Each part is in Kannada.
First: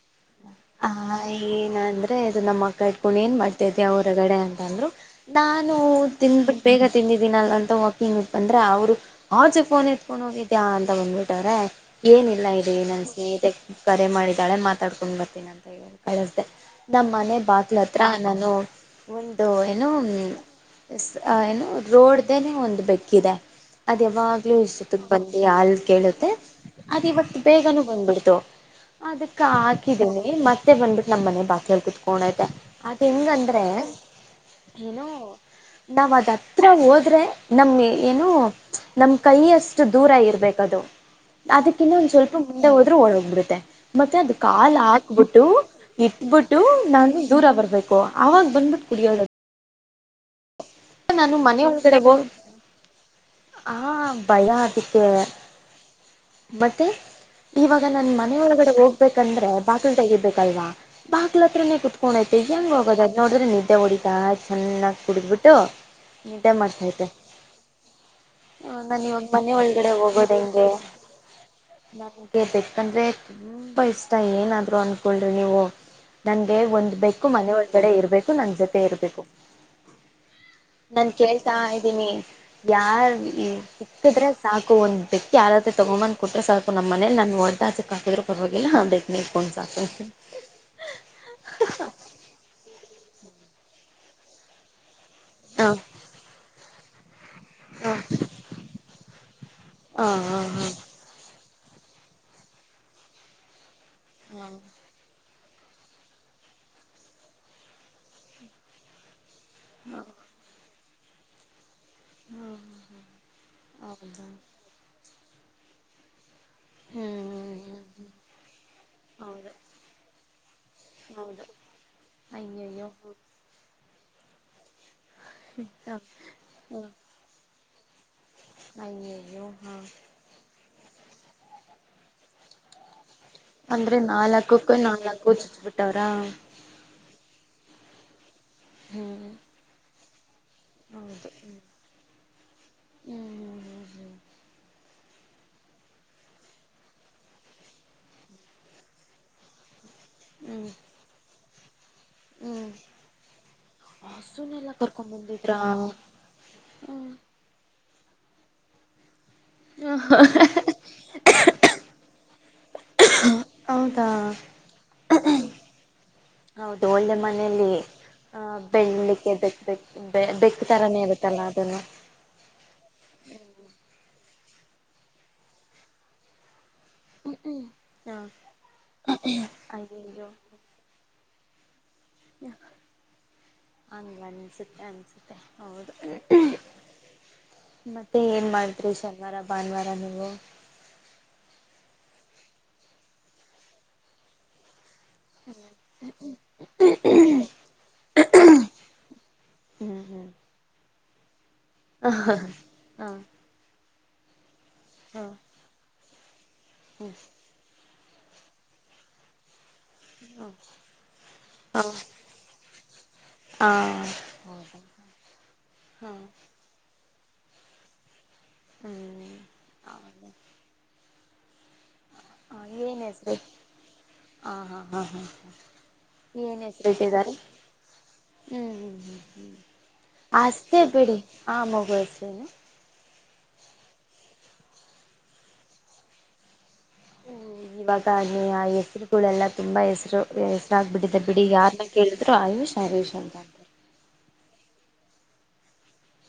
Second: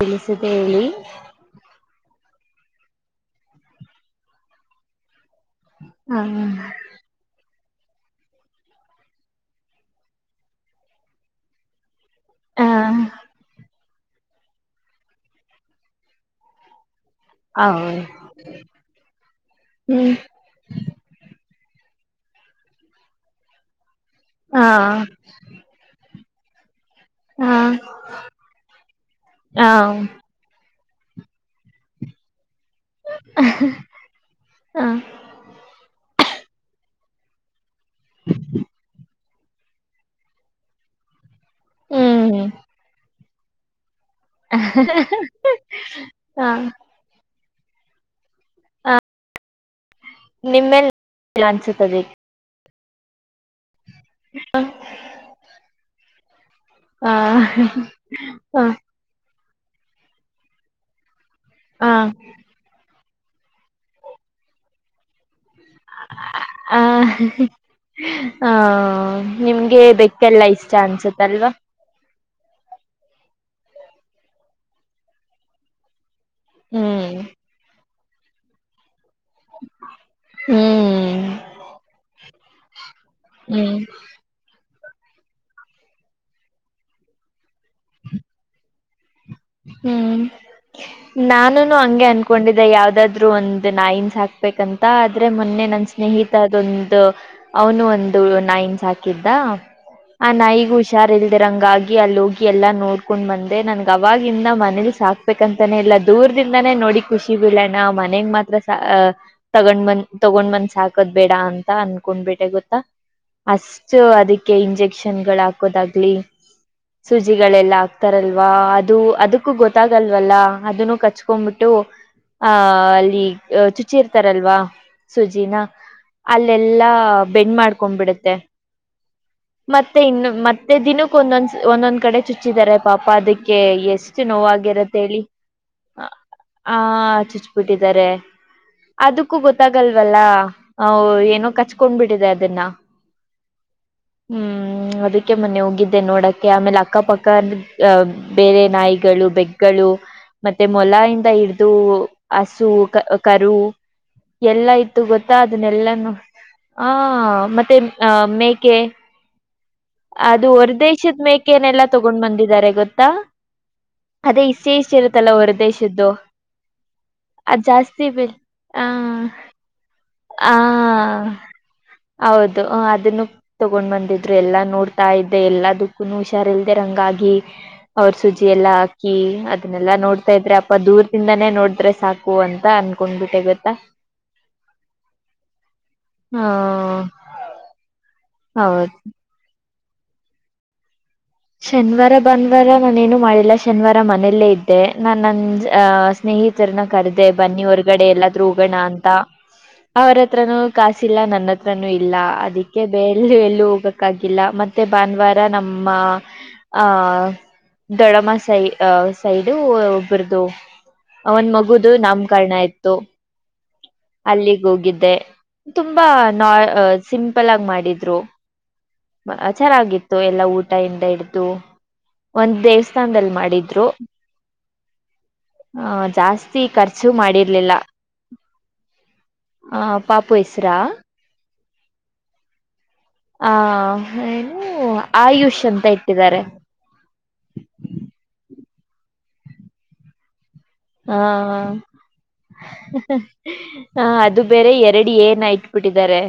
ತಿಳಿಸಿದೆ ಹೇಳಿ ಹ -ಏನ ಅಂದ್ರೆ. ನಮ್ಮ ಅಕ್ಕ ಇಟ್ಕೊಂಡು ಏನ್ ಮಾಡ್ತೈತಿ ಅವರಗಡೆ ಅಂತ ಅಂದ್ರು. ನಾನು ಹ ತಿಂದಬಿಟ್ ಬೇಗ ತಿಂದಿದ್ದೀನಲ್ಲಂತ. ವಾಕಿಂಗ್ -ಇ -ಬಂದ್ರ ಅವ್ರು ಆಚು ಫೋನ್ ಇತ್ಕೊಂಡು ಹೋಗಿದ್ಯಾ ಅಂತ ಬಂದ್ಬಿಟ್ಟವ್ರೆ. ಏನಿಲ್ಲ ಹ ಇರಿ ನನ್ ಸ್ನೇಹಿತ ಕರೆ ಮಾಡಿದಾಳೆ ಮಾತಾಡ್ಕೊಂಡು ಬರ್ತೀನಿ ಅಂತ ಹೇಳಿ ಕಳಸ್ದೆ. ನಮ್ಮ ಮನೆ ಬಾಗಲ ಹೌದು ಹತ್ರ ನಾನು ಒಂದು ಏನು ಹ್ಮ್ ಏನು. ರೋಡ್ ನೆ ಒಂದು ಬೆಕ್ಕ ಇದೆ ಅದ್ ಯಾವಾಗ್ಲೂ ಹಾ ಇಷ್ಟತ್ ಬಂದು ಅಲ್ ಕೇಳುತ್ತೆ. ಅದ ಇವತ್ತು ಹಾ ಬೇಗನೂ ಬಂದ್ಬಿಡ್ತು ಅದಕ್ಕ ಹ ಹಾಕಿದೀನಿ ಮತ್ತೆ. ಮ- ಬಂದಬಿಟ್ಟ ನಮ್ಮ ಮನೆ ಬಾ ಹೇಳ್ ಕುತ್ಕೋ ಆಯತೆ. ಅದ ಹೆಂಗಂದ್ರೆ ಹ ಏನೋ ನಾವ ಅದ್ ಹತ್ರ ಹೋದ್ರೆ. ನಮ್ ಏನು ನಮ್ಮ್ ಕೈ ಅಷ್ಟು ದೂರ ಇರ್ಬೇಕದು. ಅದಕ್ಕಿಂತ ಒಂದ್ ಸ್ವಲ್ಪ ಹ್ಮ್ ಮುಂದೆ ಹೋದ್ರೂ ಓಳೋಗ್ಬಿಡುತ್ತೆ. ಅದು ಕಾಲು ಹಾಕ್ಬಿಟ್ಟು ಹ ಇಟ್ಬಿಟ್ಟು ಹ ನಾನು- ದೂರ ಬರ್ಬೇಕು ಆವಾಗ ಬಂದ್ಬಿಟ್ಟು ಕುಡಿಯೋದು. ನಿಮ್ಮೆಲ್ಲ ನಾನು ಮನೆ ಲಾಣಿಸುತ್ತದೆ. ಹಾ- ಭಯ ಅದಕ್ಕೆ. ಮತ್ತೆ ಹ ಇವಾಗ ನನ್ ಮನೆಯ ಹ ಒಳಗಡೆ ಹೋಗ್ಬೇಕಂದ್ರೆ. ಬಾಕ್ಲ ತೆಗಿಬೇಕಲ್ವಾ ಬಾಗಕ್ಲ ಹತ್ರನೇ ಹ ಹ ಕುತ್ಕೊಂಡ್ಐತಿ ಹೆಂಗ ಹೋಗೋದ. ನೋಡಿದ್ರೆ ನಿದ್ದೆ ಹೊಡಿತಾ ಚೆನ್ನಾಗ ಕುಡಿದ್ಬಿಟ್ಟು ನಿದ್ದೆ ಮಾಡ್ತಾಯತೆ. ಹ ಹ- ನಾನ ಇವಾಗ ಮನೆ ನಿಮ್ಗೆ ಒಳಗಡೆ ಹೋಗೋದ ಬೆಕ್ಕೆಲ್ಲ ಹೆಂಗೆ. ಇಷ್ಟ ಅನ್ಸುತ್ತಲ್ವಾ ಬೇಕಂದ್ರೆ ತುಂಬಾ ಇಷ್ಟ ಏನಾದ್ರು ಅನ್ಕೊಳ್ರಿ ನೀವು. ನನ್ಗೆ ಒಂದ್ ಹ್ಮ್ ಬೇಕು ಮನೆ ಒಂದಗಡೆ ಇರ್ಬೇಕು ನನ್ ಜೊತೆ ಇರ್ಬೇಕು. ನನ್ ಹ್ಮ್ ಕೇಳ್ತಾ ಇದ್ದೀನಿ ಯಾರ್ ಹ್ಮ್ ಸಿಕ್ತಿದ್ರೆ ಸಾಕ. ಅಕ ಒಂದುಯಕ್ ಯಾರದ್ರ ತಗೊಬಂದು ಕೊಟ್ಟ್ರ ಸಾಲ್ಪ ನಮ್ಮನೇ ನಾನ ಒಡೆದು ಹಾಸಕ್ಕಾಕಿದ್ರು ಕೊರವಾಗಿಲ್ಲು. ಹ್ಮ್- ನಾನು ಹಂಗೆ ಅನ್ಕೊಂಡಿದ್ದೆ ಯಾವ್ದಾದ. ಆದ್ರು ಒಂದ್ ನಾಯಿನ್ಸ್ ಸಾಕ್ಬೇಕಂತ ಆದ್ರೆ ಮೊನ್ನೆ ಹ ನನ್ ಸ್ನೇಹಿತ ಅದೊಂದು. ಅವನು ಹ ಒಂದು ನಾಯನ್ ಸಾಕಿದ್ದ ಹ ಆ ಹ ನಾಯಿಗು ಹುಷಾರ್ಲ್. ಇದರಂಗಾಗಿ ಅಲ್ಲಿಗಿ ಎಲ್ಲಾ ನೋಡ್ಕೊಂಡ್ ಬಂದೆ ನನ್ಗೆ ಅವವಾಗಿಂದ ಮನೆಲಿ ಸಾಕ್ತ. ಬಂತಾನೇ ಇಲ್ಲ ದೂರದಿಂದಾನೇ ನೋಡಿ ಖುಷಿ ಬಿಲ್ಲಣ ಮನೆಗ್ ಮಾತ್ರ. ತಗೊಂಡ್ ಹ ಬಂದ ಹ ತೊಗೊಂಡ್ ಮನ್ಸ ಸಾಕದ್ ಬೇಡ ಅಂತ. ಅನ್ಕೊಂಡಬಿಟೆ ಗೊತ್ತಾ ಅಷ್ಟು ಹೌದಾ ಅದಕ್ಕೆ ಇಂಜೆಕ್ಷನ್ ಗಳು ಹಾಕೋದಾಗ್ಲಿ. ಹ್ಮ್ ಹ್ಮ್ ಸುಜಿಗಳೆಲ್ಲ ಹ್ಮ್ ಹಾಕ್ತಾರಲ್ವಾ. ಅದು ಹೌದು ಅದಕ್ಕೂ ಗೊತ್ತಾಗಲ್ವಲ್ಲ ಅದನ್ನು ಹೌದು ಕಚ್ಕೊಂಡ್ಬಿಟ್ಟು. ಹ ಅಯ್ಯಯ್ಯೋ ಹ -ಅಲ್ಲಿ ಚುಚ್ಚಿ ಇರ್ತ. ಲ್ವಾ ಸುಜಿನ ಹ ಅಲ್ಲೆಲ್ಲಾ ಬೆಂಡ್ ಮಾಡ್ಕೊಂಡ್ಬಿಡುತ್ತೆ. ಅಯ್ಯಯ್ಯೋ ಹಾ ಮತ್ತೆ ಇನ್ನು ಮತ್ತೆ ದಿನ. ಒಂದೊಂದ್ ಒಂದೊಂದ್ ಕಡೆ ಚುಚ್ಚಿದ್ದಾರೆ ಪಾಪ ಅದಕ್ಕೆ ಅಂದ್ರೆ ಎಷ್ಟು ನಾಲ್ಕಕ್ಕೂ ನೋಗರಂತೇಳಿ- ನಾಲ್ಕು ಚುಚ್ಬಿಟ್ಟವ್ರಾ ಆ- ಚುಚ್ಚು ಟ್ಟ ಹ್ಮ್ ಅದಕ್ಕೂ ಗೊತ್ತಾಗಲ್ವಲ್ಲ ಹ- ಹೌದು ಏನೋ ಹ್ಮ್ ಕಚ್ಕೊಂಡ್ಬಿಟ್ಟಿದೆ ಅದನ್ನ- ಹ್ಮ್ ಹ್ಮ್ ಹ್ಮ್ ಅದಕ್ಕೆ ಮೊನ್ನೆ ಹೋಗಿದ್ದೆ ನೋಡಕ್ಕೆ ಆಮೇಲೆ ಅಕ್ಕಪಕ್ಕ ಬೇರೆ ನಾಯಿಗಳು ಬೆಕ್ಕುಗಳು ಮತ್ತೆ ಹ್ಮ್ ಹ್ಮ್ ಮೊಲ ಇಂದ ಹಿಡ್ದು ಹಸು ಹ್ಮ್ ಕರು ಎಲ್ಲ ಹಸುನೆಲ್ಲ ಇತ್ತು ಕರ್ಕೊಂಡ್ ಗೊತ್ತಾ ಬಂದಿದ್ರಾ ಅದನ್ನಲ್ಲಾನ ಆ ಹ್ಮ ಮತ್ತೆ ಆ- ಮೇಕೆ ಅದು ಹೊರ ದೇಶದ ಮೇಕೇನೆಲ್ಲಾ ತಗೊಂಡ್ ಬಂದಿದ್ದಾರೆ ಗೊತ್ತಾ. ಹೌದಾ ಅದೇ ಇಷ್ಟೇ ಇಷ್ಟ ಇರುತ್ತಲ್ಲ ಹೊರ ದೇಶದ್ದು. ಹೌದು ಒಳ್ಳೆ ಮನೆಯಲ್ಲಿ. ಆ ಬೆಳ್ಳಿಕ್ಕೆ ಬೆಕ್ ಬೆಕ್ ತರಾನೇ ಆ ಇರುತ್ತಲ್ಲ ಅದನ್ನು ಹೌದು ಅದನ್ನು ತಗೊಂಡ್ ಬಂದಿದ್ರು ಎಲ್ಲಾ ನೋಡ್ತಾ ಇದ್ದೆ ಎಲ್ಲದಕ್ಕೂನು ಹುಷಾರಲ್ ರಂಗಾಗಿ ಅವ್ರ ಹಾ ಸುಜಿ ಎಲ್ಲಾ ಹಾಕಿ ಅದನ್ನೆಲ್ಲಾ ಅಯ್ಯಯ್ಯೋ ನೋಡ್ತಾ ಇದ್ರೆ ಅಪ್ಪ ದೂರದಿಂದಾನೇ ನೋಡ ಸಾಕು ಅಂತ ಅನ್ಕೊಂಡ್ಬಿಟ್ಟ ಗತ್ತ ಹಂಗ ಅನ್ಸುತ್ತೆ ಅನ್ಸುತ್ತೆ ಹೌದು ಹ ಹ ಮತ್ತೆ ಏನ್ ಮಾಡತ್ರಿ ಶನಿವಾರ ಭಾನುವಾರ ನೀವು ಶನಿವಾರ ಭಾನುವಾರ ನಾನೇನು ಮಾಡಿಲ್ಲ ಶನಿವಾರ ಮನೆಯಲ್ಲೇ ಇದ್ದೆ ನಾ ನನ್ ಅಹ ಸ್ನೇಹಿತರನ ಕರ್ದೆ ಬನ್ನಿ ಹೊರ್ಗಡೆ ಎಲ್ಲಾದ್ೂ ಹೋಗೋಣ ಅಂತ ಹ್ಮ್ ಅವ್ರ ಹ್ಮ್ ಹತ್ರನು ಕಾಶ ಇಲ್ಲ ನನ್ನತ್ರನುೂ ಇಲ್ಲ ಹ ಅದಕ್ಕೆ ಬೆ ಹಾ ಎಲ್ಲೂ ಹೋಗಕ್ಕಾಗಿಲ್ಲ ಮತ್ತ ಮತ್ತೆ ಹಾ ಭಾನುವಾರ ನಮ್ಮ ಹಾ ಆಹ ದೊಡಮ ಸೈ ಸೈಡು ಬರ್ದು ಹ್ಮ ಅವನ್ ಹಾ ಹಾ ಮಗದು ನಾಮಕಣ ಆಯತ್ತುು ಹೌದು ಅಲ್ಲಿಗೆ ಹೋಗಿದ್ದೆ ತುಂಬಾ ಹಾ ನಾ ಸಿಂಪಲ್ ಆಗಿ ಮಾಡಿದ್ರು ಹ್ಮ್ ಚರಾಗಿತ್ತು ಹೌದು ಎಲ್ಲಾ ಊಟ ಇಿಂದ ಹಿಡ್ದು ಒಂದ ಏನ್ ದೇವಸ್ಥಾನದಲ್ಲಿ ಹೆಸರು ಮಾಡಿದ್ರು ಹಾ ಹಾ ಹಾ ಹಾ ಆ ಹ ಜಾಸ್ತಿ ಏನ್ ಖರ್ಚು ಹೆಸರುಟ್ಟಾರೆ ಮಾಡಿರ್ಲಿಲ್ಲ ಹ್ಮ್ ಹ್ಮ್ ಹ್ಮ್ ಹ್ಮ್ ಆ ಪಾಪು ಹೆಸ್ರ ಅಷ್ಟತೇ ಬಿೇಡಿ ಹಾ ಮಗಸನು ಆ ಏನು ಆಯುಷ್ ಅಂತ ಇಟ್ಟಿದ್ದಾರೆ ಇವಾಗ ಆ ಹೆಸರುಗಳೆಲ್ಲ ತುಂಬಾ ಹೆಸರು ಹಾ ಹೆಸರಾಗ್ಬಿಟ್ಟಿದೆ ಬಿಡಿ ಯಾರನ್ನ ಕೇಳಿದ್ರು ಆಯುಷ್ ಆಯುಷ್ ಅಂತ ಅಂತಾರೆ ಹ ಅದು ಬೇರೆ ಎರಡು ಏನ್ ಆಟ್ ಬಿಿಟ್ಟಿದ್ದಾರೆ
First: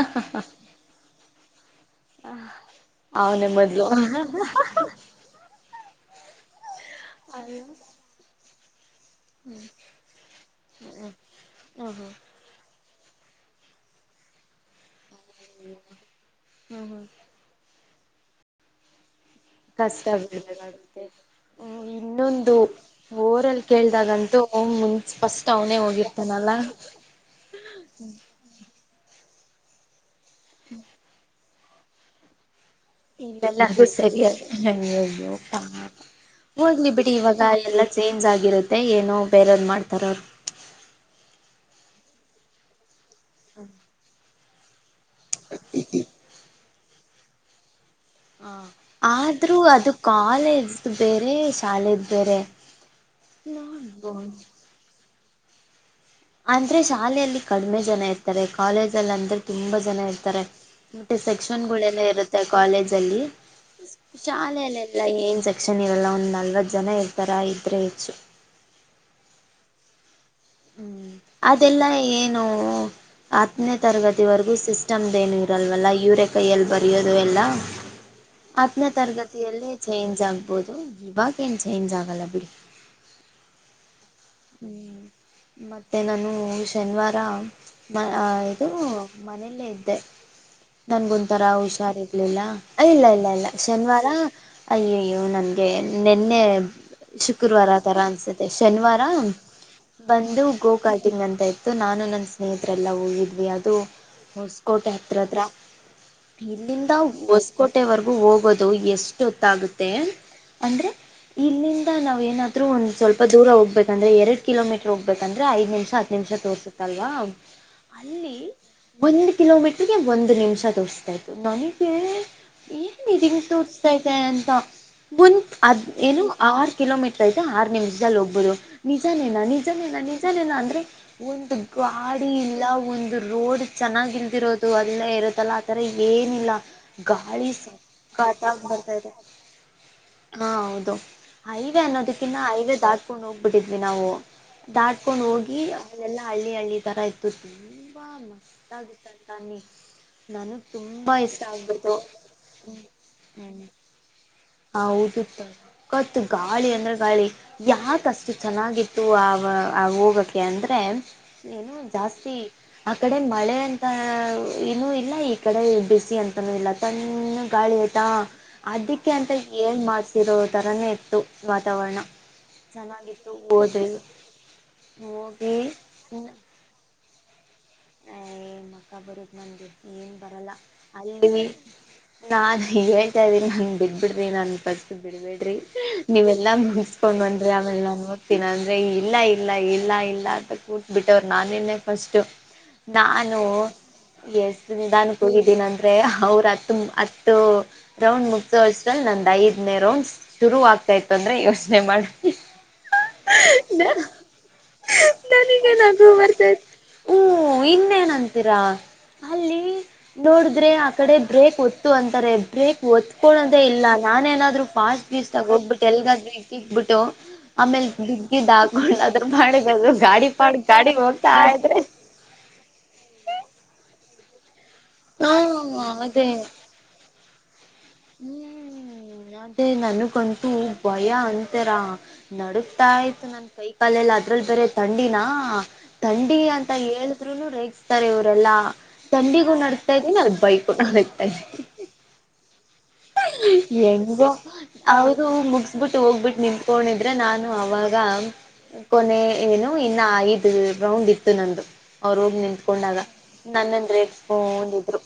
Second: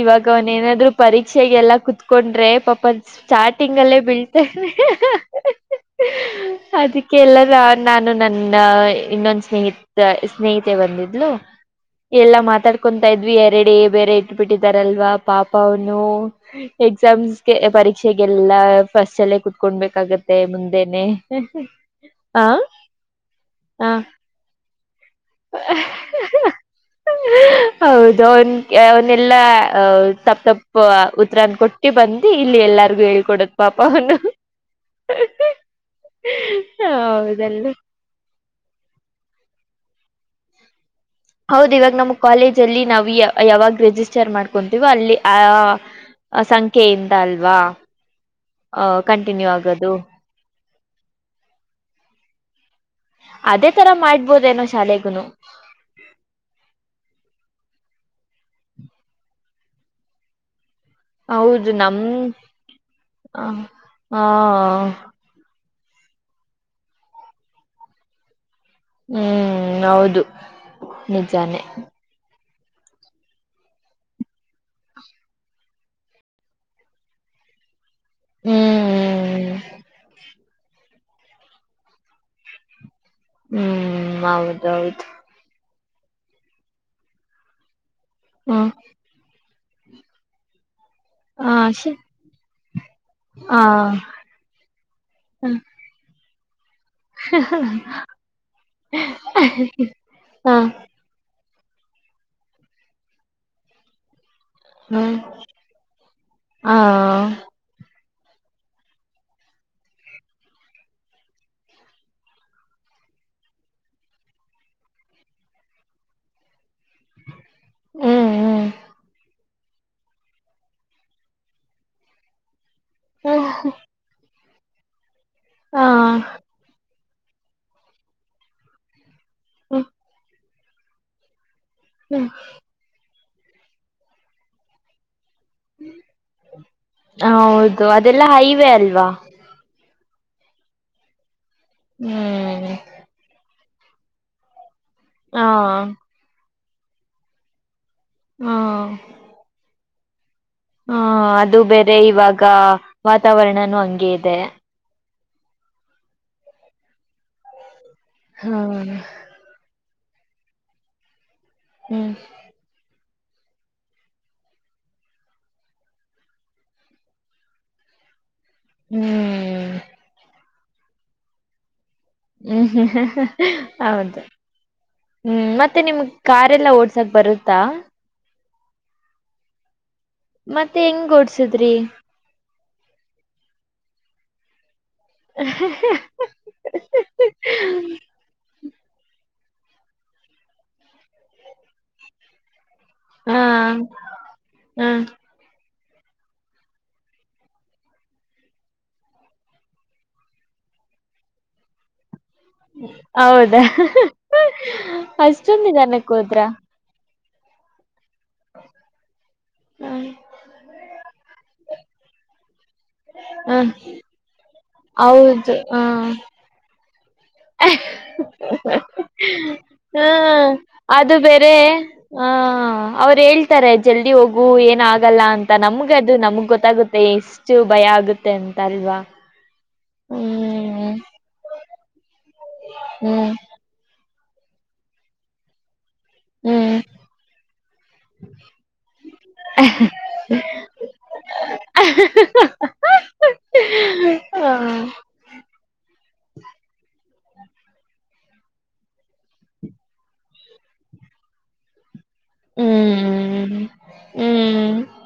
ಇವಾಗ ಅವನ್ ಏನಾದ್ರು ಪರೀಕ್ಷೆಗೆಲ್ಲ ಕುೂತ್ಕೊಂಡ್ರೆ ಪಾಪ ಅವನೇ ಸ್ಟಾರ್ಟಿಂಗ್ ಮೊದ್ಲು ಅಲ್ಲೇ ಅಲ್ವಾ ಬೀಳ್ತ ಅದಕ್ಕೆಲ್ಲ ಹ್ಮ್ ನಾನು ನನ್ನ ಇನ್ನೊಂದು ಸ್ನೇಹಿತ ಸ್ನೇಹಿತೆ ಬಂದಿದ್ಲು ಹ್ಮ್ ಎಲ್ಲಾ ಮಾತಾಡ್ ಕೊತಾ ಇದ್ವಿ ಎರಡ ಬೇರೆ ಇಟ್ಬಿಟ್ಟಿದಾರಲ್ವಾ ಪಾಪ ಅವನು ಹ್ಮ್ ಹ್ಮ್ ಎಕ್ಸಾಮ್ಸ್ಗೆ ಪರೀಕ್ಷೆಗೆಲ್ಲ ಫಸ್ಟ್ಲೆ ಕಷ್ಟ ಕುತ್ಕೊೊಂಡಬೇಕಾಗತ್ತೆ ಮುಂದೆನೆ ಬೀಳ್ಬೇಕಾಗುತ್ತೆ ಹ ೋರಲ್ಲಿ ಕೇಳ್ದಾಗಂತು ಒ್ ಮುಂ ಸ್ಪಷ್ಟ ಅವನೇ ಹೋಗಿರ್ತಾನಲ್ಲ ಎಲ್ಲ ತಪ್ಪ ತಪ್ಪ ಉತ್ತರ ಕೊಟ್ಟಿ ಬಂದು ಇಲ್ಲಿ ಎಲ್ಲ ಇಲ್ಲಲ್ಲ ಅದು ಸರಿಯಾಗಿಯ್ಯಯ್ಯೋ ಹೋಗಲಿ ಬಿಡಿ ಇವಾಗ ಹೌದಲ್ಲ ಎಲ್ಲಾ ಚೇಂಜ್ ಆಗಿರುತ್ತೆ ಏನುೋ ಬೇರಂದ್ ಮಾಡ್ತಾರ ಅವರು ಹೌದು ಇವಾಗ ನಮ್ಮ್ ಕಾಲೇಜ ಅಲ್ಲಿ ನಾವು ಯಾವಾಗ ರೆಜಿಸ್ಟರ್ ಮಾಡ್ಕೊಂತೀವೋ ಅಲ್ಲಿ ಆ ಸಂಖ್ಯೆಯಿಂದ ಅಲ್ವಾ ಹ ಕಂಟಿನ್ಯೂ ಆದ್ರೂ ಅದು ಆಗೋದು ಕಾಲೇಜ್ದ ಬೇರೆ ಶಾಲೆದ ಬೇರೆ ಅದೇ ತರ ನೋಡ್ಬೋದು ಮಾಡ್ಬೋದೇನೋ ಶಾಲೆಗನು ಅಂದ್ರೆ ಶಾಲೆಯಲ್ಲಿ ಕಡಿಮೆ ಜನ ಇರ್ತಾರೆ ಕಾಲೇಜ ಅಲ್ಲಿ ಅಂದ್ರೆ ತುಂಬಾ ಜನ ಇರ್ತಾರೆ ಮತ್ತೆ ಸೆಕ್ಷನ್ ಹೌದು ನಮ್ ಗಳೆಲ್ಲ ಇರುತ್ತೆ ಕಾಲೇಜ್ ಅಲ್ಲಿ ಹ ಹಾ ಶಾಲೆಯಲ್ಲೆಲ್ಲಾ ಏನ್ ಸ ತಕ್ಷನ್ ಇವೆಲ್ಲ ಒಂದು ನಲ್ವತ್ತು ಜನ ಇರ್ತಾರ ಇದ್ರರೆ ಹೆಚ್ಚು ಹ್ಮ್ ಹೌದು ಹ್ಮ್ ನಿಜಾನೇ ಅದೆಲ್ಲ ಏನು ಹತ್ತನೇ ತರಗತಿವರೆಗೂ ಸಿಸ್ಟಮ್ದೇನು ಇರಲ್ವಲ್ಲ ಯೂರೆ ಕೈಯಲ್ಲಿ ಬರೆಯೋದು ಎಲ್ಲ ಆತ್ನೇ ಹ್ಮ್ ತರಗತಿಯಲ್ಲೇ ಚೇಂಜ್ ಆಗ್ಬೋದು ದು ಇವಾಗೇನುಸ ನ್ ಜಾಗಲ್ಲ ಬಿಳ್ ಹ್ಮ್ ಹೌದೌದು ಮತ್ತು ನಾನು ಶನಿವಾರ ಮ ಹ್ಮ ಇದು ಮನೆಯಲ್ಲೇ ಇದ್ದೆ ನನ್ಗುಂಂತರ ಹ ಶ ಹುಷಾರ್ರ್ಲಿಲ್ಲ ಇಲ್ಲ ಇಲ್ಲ ಇಲ್ಲ ಹ ಶನಿವಾರ ಅಯ್ಯಯ್ಯೋ ಹ ಹ್ಮ್ ನನ್ಗೆ ಮೊನ್ನೆ ಶುಕ್ರವಾರ ತರ ಅನ್ಸುತ್ತೆ ಶನಿವಾರ ಬಂದು ಹ ಗೋಕತ ಅಂತ ಇತ್ತು ನಾನು ನನ್ನ ಸ್ನೇಹಿತರೆಲ್ಲ ಹೋಗಿದ್ವಿ ಅದು ಹೊಸಕೋಟೆ ಹ್ಮ್ ಹತ್ರತ್ರ ಹ್ಮ್ ಹ ಇಲ್ಲಿಂದ ಹೊಸಕೋಟೆವರ್ಗ ಹೋಗೋದು ಎಷ್ಟು ಹೊತ್ತಾಗುತ್ತೆ ಅಂದ್ರೆ ಇಲ್ಲಿಂದ ನಾವ್ ಏನಾದ್ೂ ಒಂದ್ ಸ್ವಲ್ಪ ದೂರ ಹೋಗ್ಬೇಕು ಅಂದ್ರ ಎರಡ್ ಕಿೋಮೀಟರ್ ಹೋಗಬೇಕಂದ್ರೆ ಐದು ನಿಮಿ ಹ ನಿಮಿಷ ತೋರ್ಬೇಕೆ ಲ್ವಾ ಅಲ್ಲಿ ಒಂದ ಕಿಲೋಮೀಟ್ರಗೆ ಒಂದು ನಿಮಿಷ ತೋರಿಸ್ತಾ ಇತ್ತು ನನಗೆ ಏನ್ ಇದನ್ ಸೂರಿಸ್ತಾೈತೆ ಅಂತ ಮುಂದತ್ ಅದ್ ಏನು ಆರ್ ಕಿಲೋಮೀಟರ್ ಐತ ಆರು ನಿಮಿಷದಲ್ಲಿ ಹೋಗ್ಬೋದು ನಿಜನೇನ ಹ್ಮ್ ನಿಜನೇನ ನಿಜನೇನ ಅಂದ್ರೆ ಒಂದು ಹ್ಮ್ ಗಾಡಿ ಇಲ್ಲ ಒಂದು ರೋಡ್ ಚೆನ್ನಾಗಿ್ ಇಲ್ದಿರೋದು ಅದೆಲ್ಲ ಇರ ತ್ತಲ್ಲ ಆತರ ಏನಿಲ್ಲ ಗಾಳಿ ಹೌದು ಅದೆಲ್ಲಾ ಸಕ್ಕಾತ ಹೈವೇ ಅಲ್ವಾ ಮಾಡ್ತಾದೆ ಹಾ ಹೌದು ಹಐವೆ ಅನ್ನೋದಕ್ಕಿನ್ನ ಹ್ಮ್ ಹಐವೆ ದಾಟ್ಕೊಂಡ್ ಹೋಗ್ಬಿಟ್ಟಿದ್ವಿ ನಾವು ದಾಟ್ಕೊಂಡು ಹಾ ಹೋಗಿ ಅವನ್ನೆಲ್ಲಾ ಹಳ್ಳಿ ಹಳ್ಳಿ ತರ ಇತ್ತತೀಿ ಹಾಮ ಹಾ ತದುತ ತನ್ನಿ ಹ ಅದು ಬೇರೆ ಇವಾಗ ವಾತಾವರಣನುೂ ಹಂಗಗೆ ಇದೆ ಹ ಹೌದುತ್ತು ಗಾಳಿ ಅಂದ್ರೆ ಗಾಳಿ ಯಾ ಅಷ್ಟು ಹಾ ಚೆನ್ನಾಗಿತ್ತು ಆ ಹೋಗೋಕ್ಕೆ ಅಂದರೆ ಏನು ಹ್ಮ್ ಜಾಸ್ತಿ ಹ ಈ ಕಡೆ ಮಳೆ ಅಂತ ಇನುೂ ಇಲ್ಲ ಈ ಕಡೆ ಬಿಸಿ ಅಂತಾನೂ ಇಲ್ಲ ತನ್ನ ಗಾಳಿತ ಹ ಅದಕ್ಕೆ ಅಂತ ಹ್ಮ್ ಏನು ಮಾಡ್ಿಸಿರೋ ಥರನೇ ಇತ್ತು ವಾತಾವರಣ ಹ್ಮ್ ಹ್ಮ್ ಚೆನ್ನಾಗಿತ್ತು ಹೋದ್ವಿ ಹೌದು ಹ್ಮ್ ಹೋಗಿ ಮತ್ತೆ ನಿಮ್ ಕಲ್ಲಾ ಓಡ್ ಕ್ ಬರುತ್ತಾ ಅ ಅಕ್ಕ ಬರದ ಮಂದಿ ಏನ್ ಬರಲ್ಲ ಮತ್ತೆ ಹೆಂಗ್ ಅಲ್ಲಿ ಓಡ್ಸುದ್ರಿ ನಾ ಹಗ ಹೇಳ್ತ ಇದೀ ನನ್ ಬಿಟ್ಬ ಬಿಡ್ರಿ ನ ಸ್ ಬಿಡ್ಬೇಡ್ರಿ ನೀವೆಲ್ಲಾ ಮುಗಿಸಕೊಂಡ್ ಬಂದ್ರಿ ಆಮೇಲೆ ನಾನ್ ನಓದತೀನ ಇಲ್ಲ ಇಲ್ಲ ಇಲ್ಲ ಇಲ್ಲ ಅಂತ ಕೂತ್ ಬಿಿಟ್ಟವರು ನಾನೇೇ ಫಸ್ಟು ನಾನು ಹಾ ಎಸ್ ಹ ನಿಧಾನಕ್ಕೆ ಕೋಗಿದ್ದೀನಿಂತ ಅವ್ರ ಹ ಹತ್ತು ರೌಂಡ್ ಮುಗಸ್ರಲ್ಲಿ ನ ಐದನೇ ರೌಂಡ್ ಶುರು ಆತ ಆತಾಯ್ತ ಅಂದ್ರೆ ಯೋಚನೆ ಮಾಡಿ ಹೌದಾ ಅಷ್ಟೊಂದು ನನಗೆ ನಗು ನಿಧಾನಕ್ಕೆ ಹೋದ್ರ ಬರ್ತೈತ್ ಹ್ಮ ಇನ್ನೇನಂತೀರಾ ಅಲ್ಲಿ ನೋಡಿದ್ರೆ ಆ ಕಡೆ ಬ್ರೇಕ್ಓದ ಅಂತಾರೆ ಬ್ರೇಕ್ ಒತ್ಕಳೋದೇ ಹ ಇಲ್ಲ ನಾನ ಏನಾದ್ರು ಫಾಸ್ಟ್ ೀ್ ತಾಗ ಹೌದು ಹ ಹೋಗ್ಬಿಟ್ಟು ಎಲ್ಗಾದ್ರೂ ಇಕ್ಬಿಟ್ಟು ಆಮೇಲ್ ಿಗ್ಗಿದ್ದ ಹಾಕೊಂಡದ್ರ ಮಾಡದು ಗಾಡಿ ಪಾ ಹ್ಮ್ ಗಾಡಿ ಅದು ಹೋಗ್ತಾ ಬೇರೆ ಆ್ರೆ ಹ ಅವ್ರು ಹೇಳ್ತಾರೆ ಜಲ್ದಿ ಹೋಗು ಏ ಆಗಲ್ಲ ಹಾ ಅಂತ ನಮಗೆ ಅದು ಅದೇ ನಮ್ಗ್ ಗೊತ್ತಾಗುತ್ತೆ ಎಷ್ಟು ಭಯ ಆಗುತ್ತೆ ಅಂತ ಅಲ್ವಾ ಮ ನನಗಂತೂ ಹ್ಮ್ ಭಯ ಅಂತರಾ ನಡಗ್ತಾ ಇ್ತು ಹ್ಮ್ ನನ್ ಕೈ ಕಾಲೆಲ್ಲ ಅ ಕುರಲ್ಪರ ತಂಡಿನಾ ತಂಡಿ ಅಂತ ಹ್ಮ್ ಹೇಳಿದ್ರುನು ರೇಗಸ್ತಾರೆ ಇವರೆಲ್ಲಾ ತಂಡಿಗೂ ನಡ್ತಾ ಇದೀನಿ ಅ ಬೈಕು ನಡುಗ್ತಾ ಇದೀನಿ ಹೆಂಗೋ ಹ ಅವರು ಮುಗಸ್ಬಿಟ್ಟು ಹೋಗ್ಬಿಟ್ಟು ನಿಮಕೋೊಂಡ ಆದ್ರೆ ನಾನು ಅವಾಗ ಕೊನೆ ಏನು ಇನ್ನ ಐದು ರೌಂಡ್ ಇತ್ತು ನಂದುು ಅವ್ರೋಗಿ ನಿಂತ್ಕೊಂಡಾಗ ಹ್ಮ್ ನನ್ನಂದ ಹ್ಮ್ ರೇಂದಿದ್ರು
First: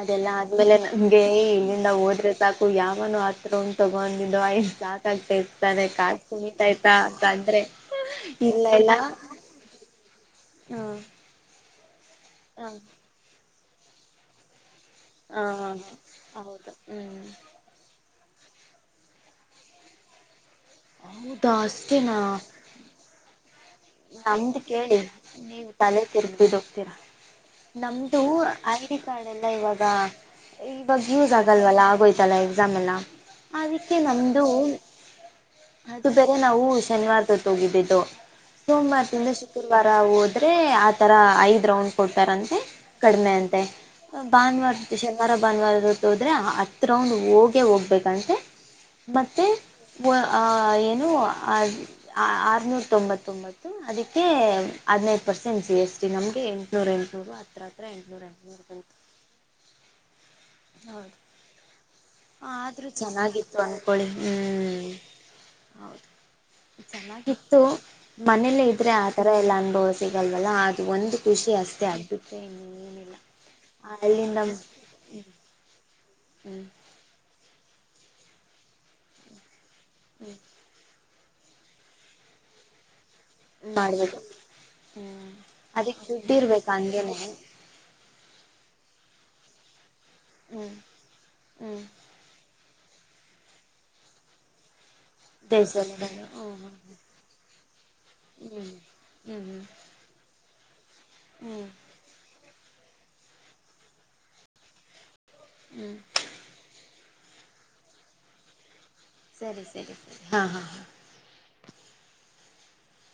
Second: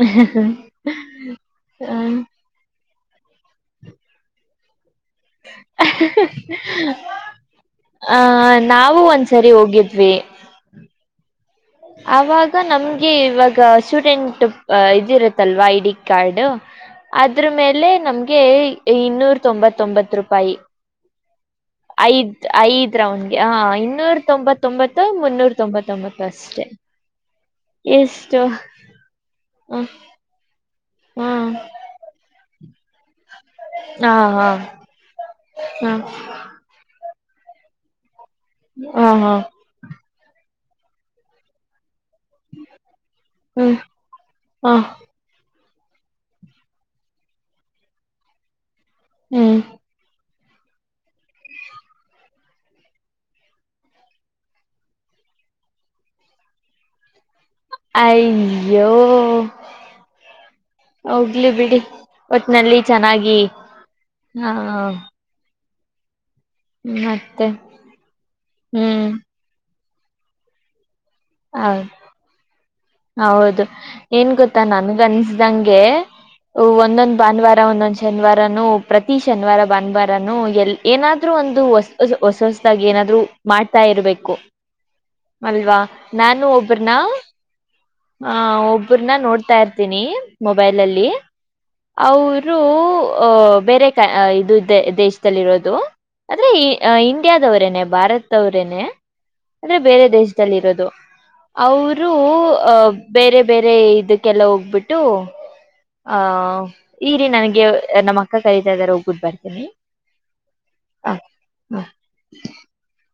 ಅದೆಲ್ಲ ಆದ್ಮೇಲೆ ನಮಗೆ ಹ್ಮ್. ಓಡ್ರೆ ಸಾಕು ಯಾವನು ಹತ್ರ ಉ ತಗೊಂಡಿದ್ದ ರ್ತದೆ ಕ ಕುುಮಿತ ಆಯ್ತಾ ಅಂತ ಅಂದ್ರೆ ಆಹ ನಾವು ಒಂದ್ಸರಿ ಹೋಗಿದ್ವಿ ಹಾ ಆಾಗ ನಮ್ಗೆ ಇವಾಗ ಸ್ಟೂಡೆಂಟ್. ಹಾಂ ಇದಿರುತ್ತಲ್ವಾ ಹಾಂ ಐ ಡಿ ಕಾರ್ಡ್ ಹೌದು ಹ್ಞೂ ಅದ್ರ ಮೇಲೆ ನಮ್ಗೆ. ಇನ್ನೂರ ತೊಂಬತ್ತೊಂಬತ್ತು ರೂಪಾಯಿ. ಹೌದಾ ಅಷ್ಟೇನಾ ಐದ್ ಐದ್ ರೌಂಡ್ಗೆ ಹ. ಮುನ್ನೂರ ನಮ್ದು ಕೇಳಿ ತೊಂಬತ್ತೊಂಬತ್ತು ಮುನ್ನೂರ ತೊಂಬತ್ತೊಂಬತ್ತು ಅಷ್ಟೇ. ನಮ್ದು ಐ ಡಿ ಕಾರ್ಡ್ ಎಲ್ಲ ಹ ಇವಾಗ. ಈ ಬ ಗ ಯವು ಹ್ಮ್ ಜಾಗಲ್ವಲ್ಲ ಆಗೋತಲ್ಲ. ಎಸಾಮ್ಲ್ಲ ಅದಕ್ಕೆ ಹಾ ನಮ್ದು ಹಾ ಹಾ ಅದು ಬೇರೆ ನಾವು ಶನಿವಾರ. ತಗಿದ್ದಿದ್ದು ಹಾ ಸೋಮವಾರಿಂದ ಹಾ ಶುಕ್ರವಾರ ಹೋದ್ರೆ ಆ ತರ ಐದ್ ರೌಂಡ್ ಕೊಡ್ತಾರಂತೆ ಕಡಿಮೆ ಅಂತೆ ಹ್ಮ್ ಹ ಭಾನುವಾರದ ಶನಿವಾರ ಭಾನುವಾರದ. ಅೋದ್ರರೆೆ ಹತ್ತು ರೌಂಡ್ ಹೋಗೇ ಹೋಗ್ಬೇಕಂತೆ ಮತ್ತೆ. ಹ್ಮ್ ಏನು ಆರ್ನೂರ ತೊಂಬತ್ತು. ತೊಂಬತ್ತು ಅದಕ್ಕೆ ಹದಿನೈದು ಪರ್ಸೆಂಟ್ ಜಿ ಎಸ್ ಟಿ ನಮಗೆ ಎಂಟುನೂರು ಎಂಟುನೂರು ಹತ್ತು ಅಯಯ್ಯೋ ಹೋಗಲಿ ಬಿಡಿ. ಹ ಒಟ್ನಲ್ಲಿ ಆದ್ರೂ ಚೆನ್ನಾಗಿ ಚೆನ್ನಾಗಿತ್ತು ಅನ್ಕೊಳ್ಳಿ ಹಾ ಹ್ಮ್ ಹೌದು. ಮತ್ತೆ ಚೆನ್ನಾಗಿತ್ತು ಮನೇಲ್ಲೇ ಇದ್ರೆ ಆ ಹ್ಮ್ ತರ ಎಲ್ಲಾ ಅನುಭವ ಸಿಗಲ್ವಲ್ಲಾ ಅದು ಒಂದು. ಖುಷಿ ಹ ಅಷ್ಟೇ ಅದು ಬಿಟ್ರೆ ಇನ್ನೇನಿಲ್ಲ ಹೌದು ಏನ್ ಅಲ್ಲಿಂದ ಗೊತ್ತಾ ನನ್ಗ ಅನ್ಸ್ದಂಗೆ. ಹ್ಮ್ ಒಂದೊಂದ್ ಭಾನುವಾರ ಒಂದೊಂದ್ ಶನಿವಾರನು ಪ್ರತಿ ಶನಿವಾರ. ಬನ್ಬಾರನು ಎಲ್ ಏನಾದ್ೂ ಒಂದು ಹೊ ಹೊಸ ಹೊಸ್ದಾಗಿ ಏನಾದ್ರು. ಮಾಡ್ತಾ ಮಾಡ್ಬೇಕು ಇರ್ಬೇಕು ಹ್ಮ್ ಅಲ್ವಾ. ಅದಕ್ಕೆ ದುಡ್ಡು ನಾನು ಇರ್ಬೇಕು ಒಬ್ರನ ಹಂಗೇನೆ ಆ ಒಬ್ರನ ನೋಡ್ತಾ ಇರ್ತಿ ಹ್ಮ್ ಮೊಬೈಲ್ ಅಲ್ಲಿ ಹ್ಮ್ ಅವರು. ಬೇರೆ ಕ ಇದು ದೇಶ. ರೋದು ದೇಶದಲ್ಲಿ ಆದ್ರೆ ಹ್ಮ್ ಇಂಡಿಯಾದವರೇನೆೇ. ಭಾರತ್ ಹ್ಮ್ ಅವ್ರೇನೆ ಹ್ಮ್ ಹ್ಮ್ ಅಂದ್ರೆ ಬೇರೆ ದೇಶದಲ್ಲಿ ಇರೋದು ಹ್ಮ್ ಹ್ಮ್ ಅವರು. ಅಹ ಬೇರೆ ಬೇರೆ ಇದಕ್ಕೆಲ್ಲ ಹೋಗ್ಬಿಟ್ಟು ಹ್ಮ್ ಆಹ. ಈ ರೀ ನನಗೆ ನಮ್ಮ ಅಕ್ಕ ಕರೀತಾ ಇದ್ದಾರೆ. ಸರಿ ಸರಿ ಸರಿ ಹಾಂ ಹಾಂ [unintelligible]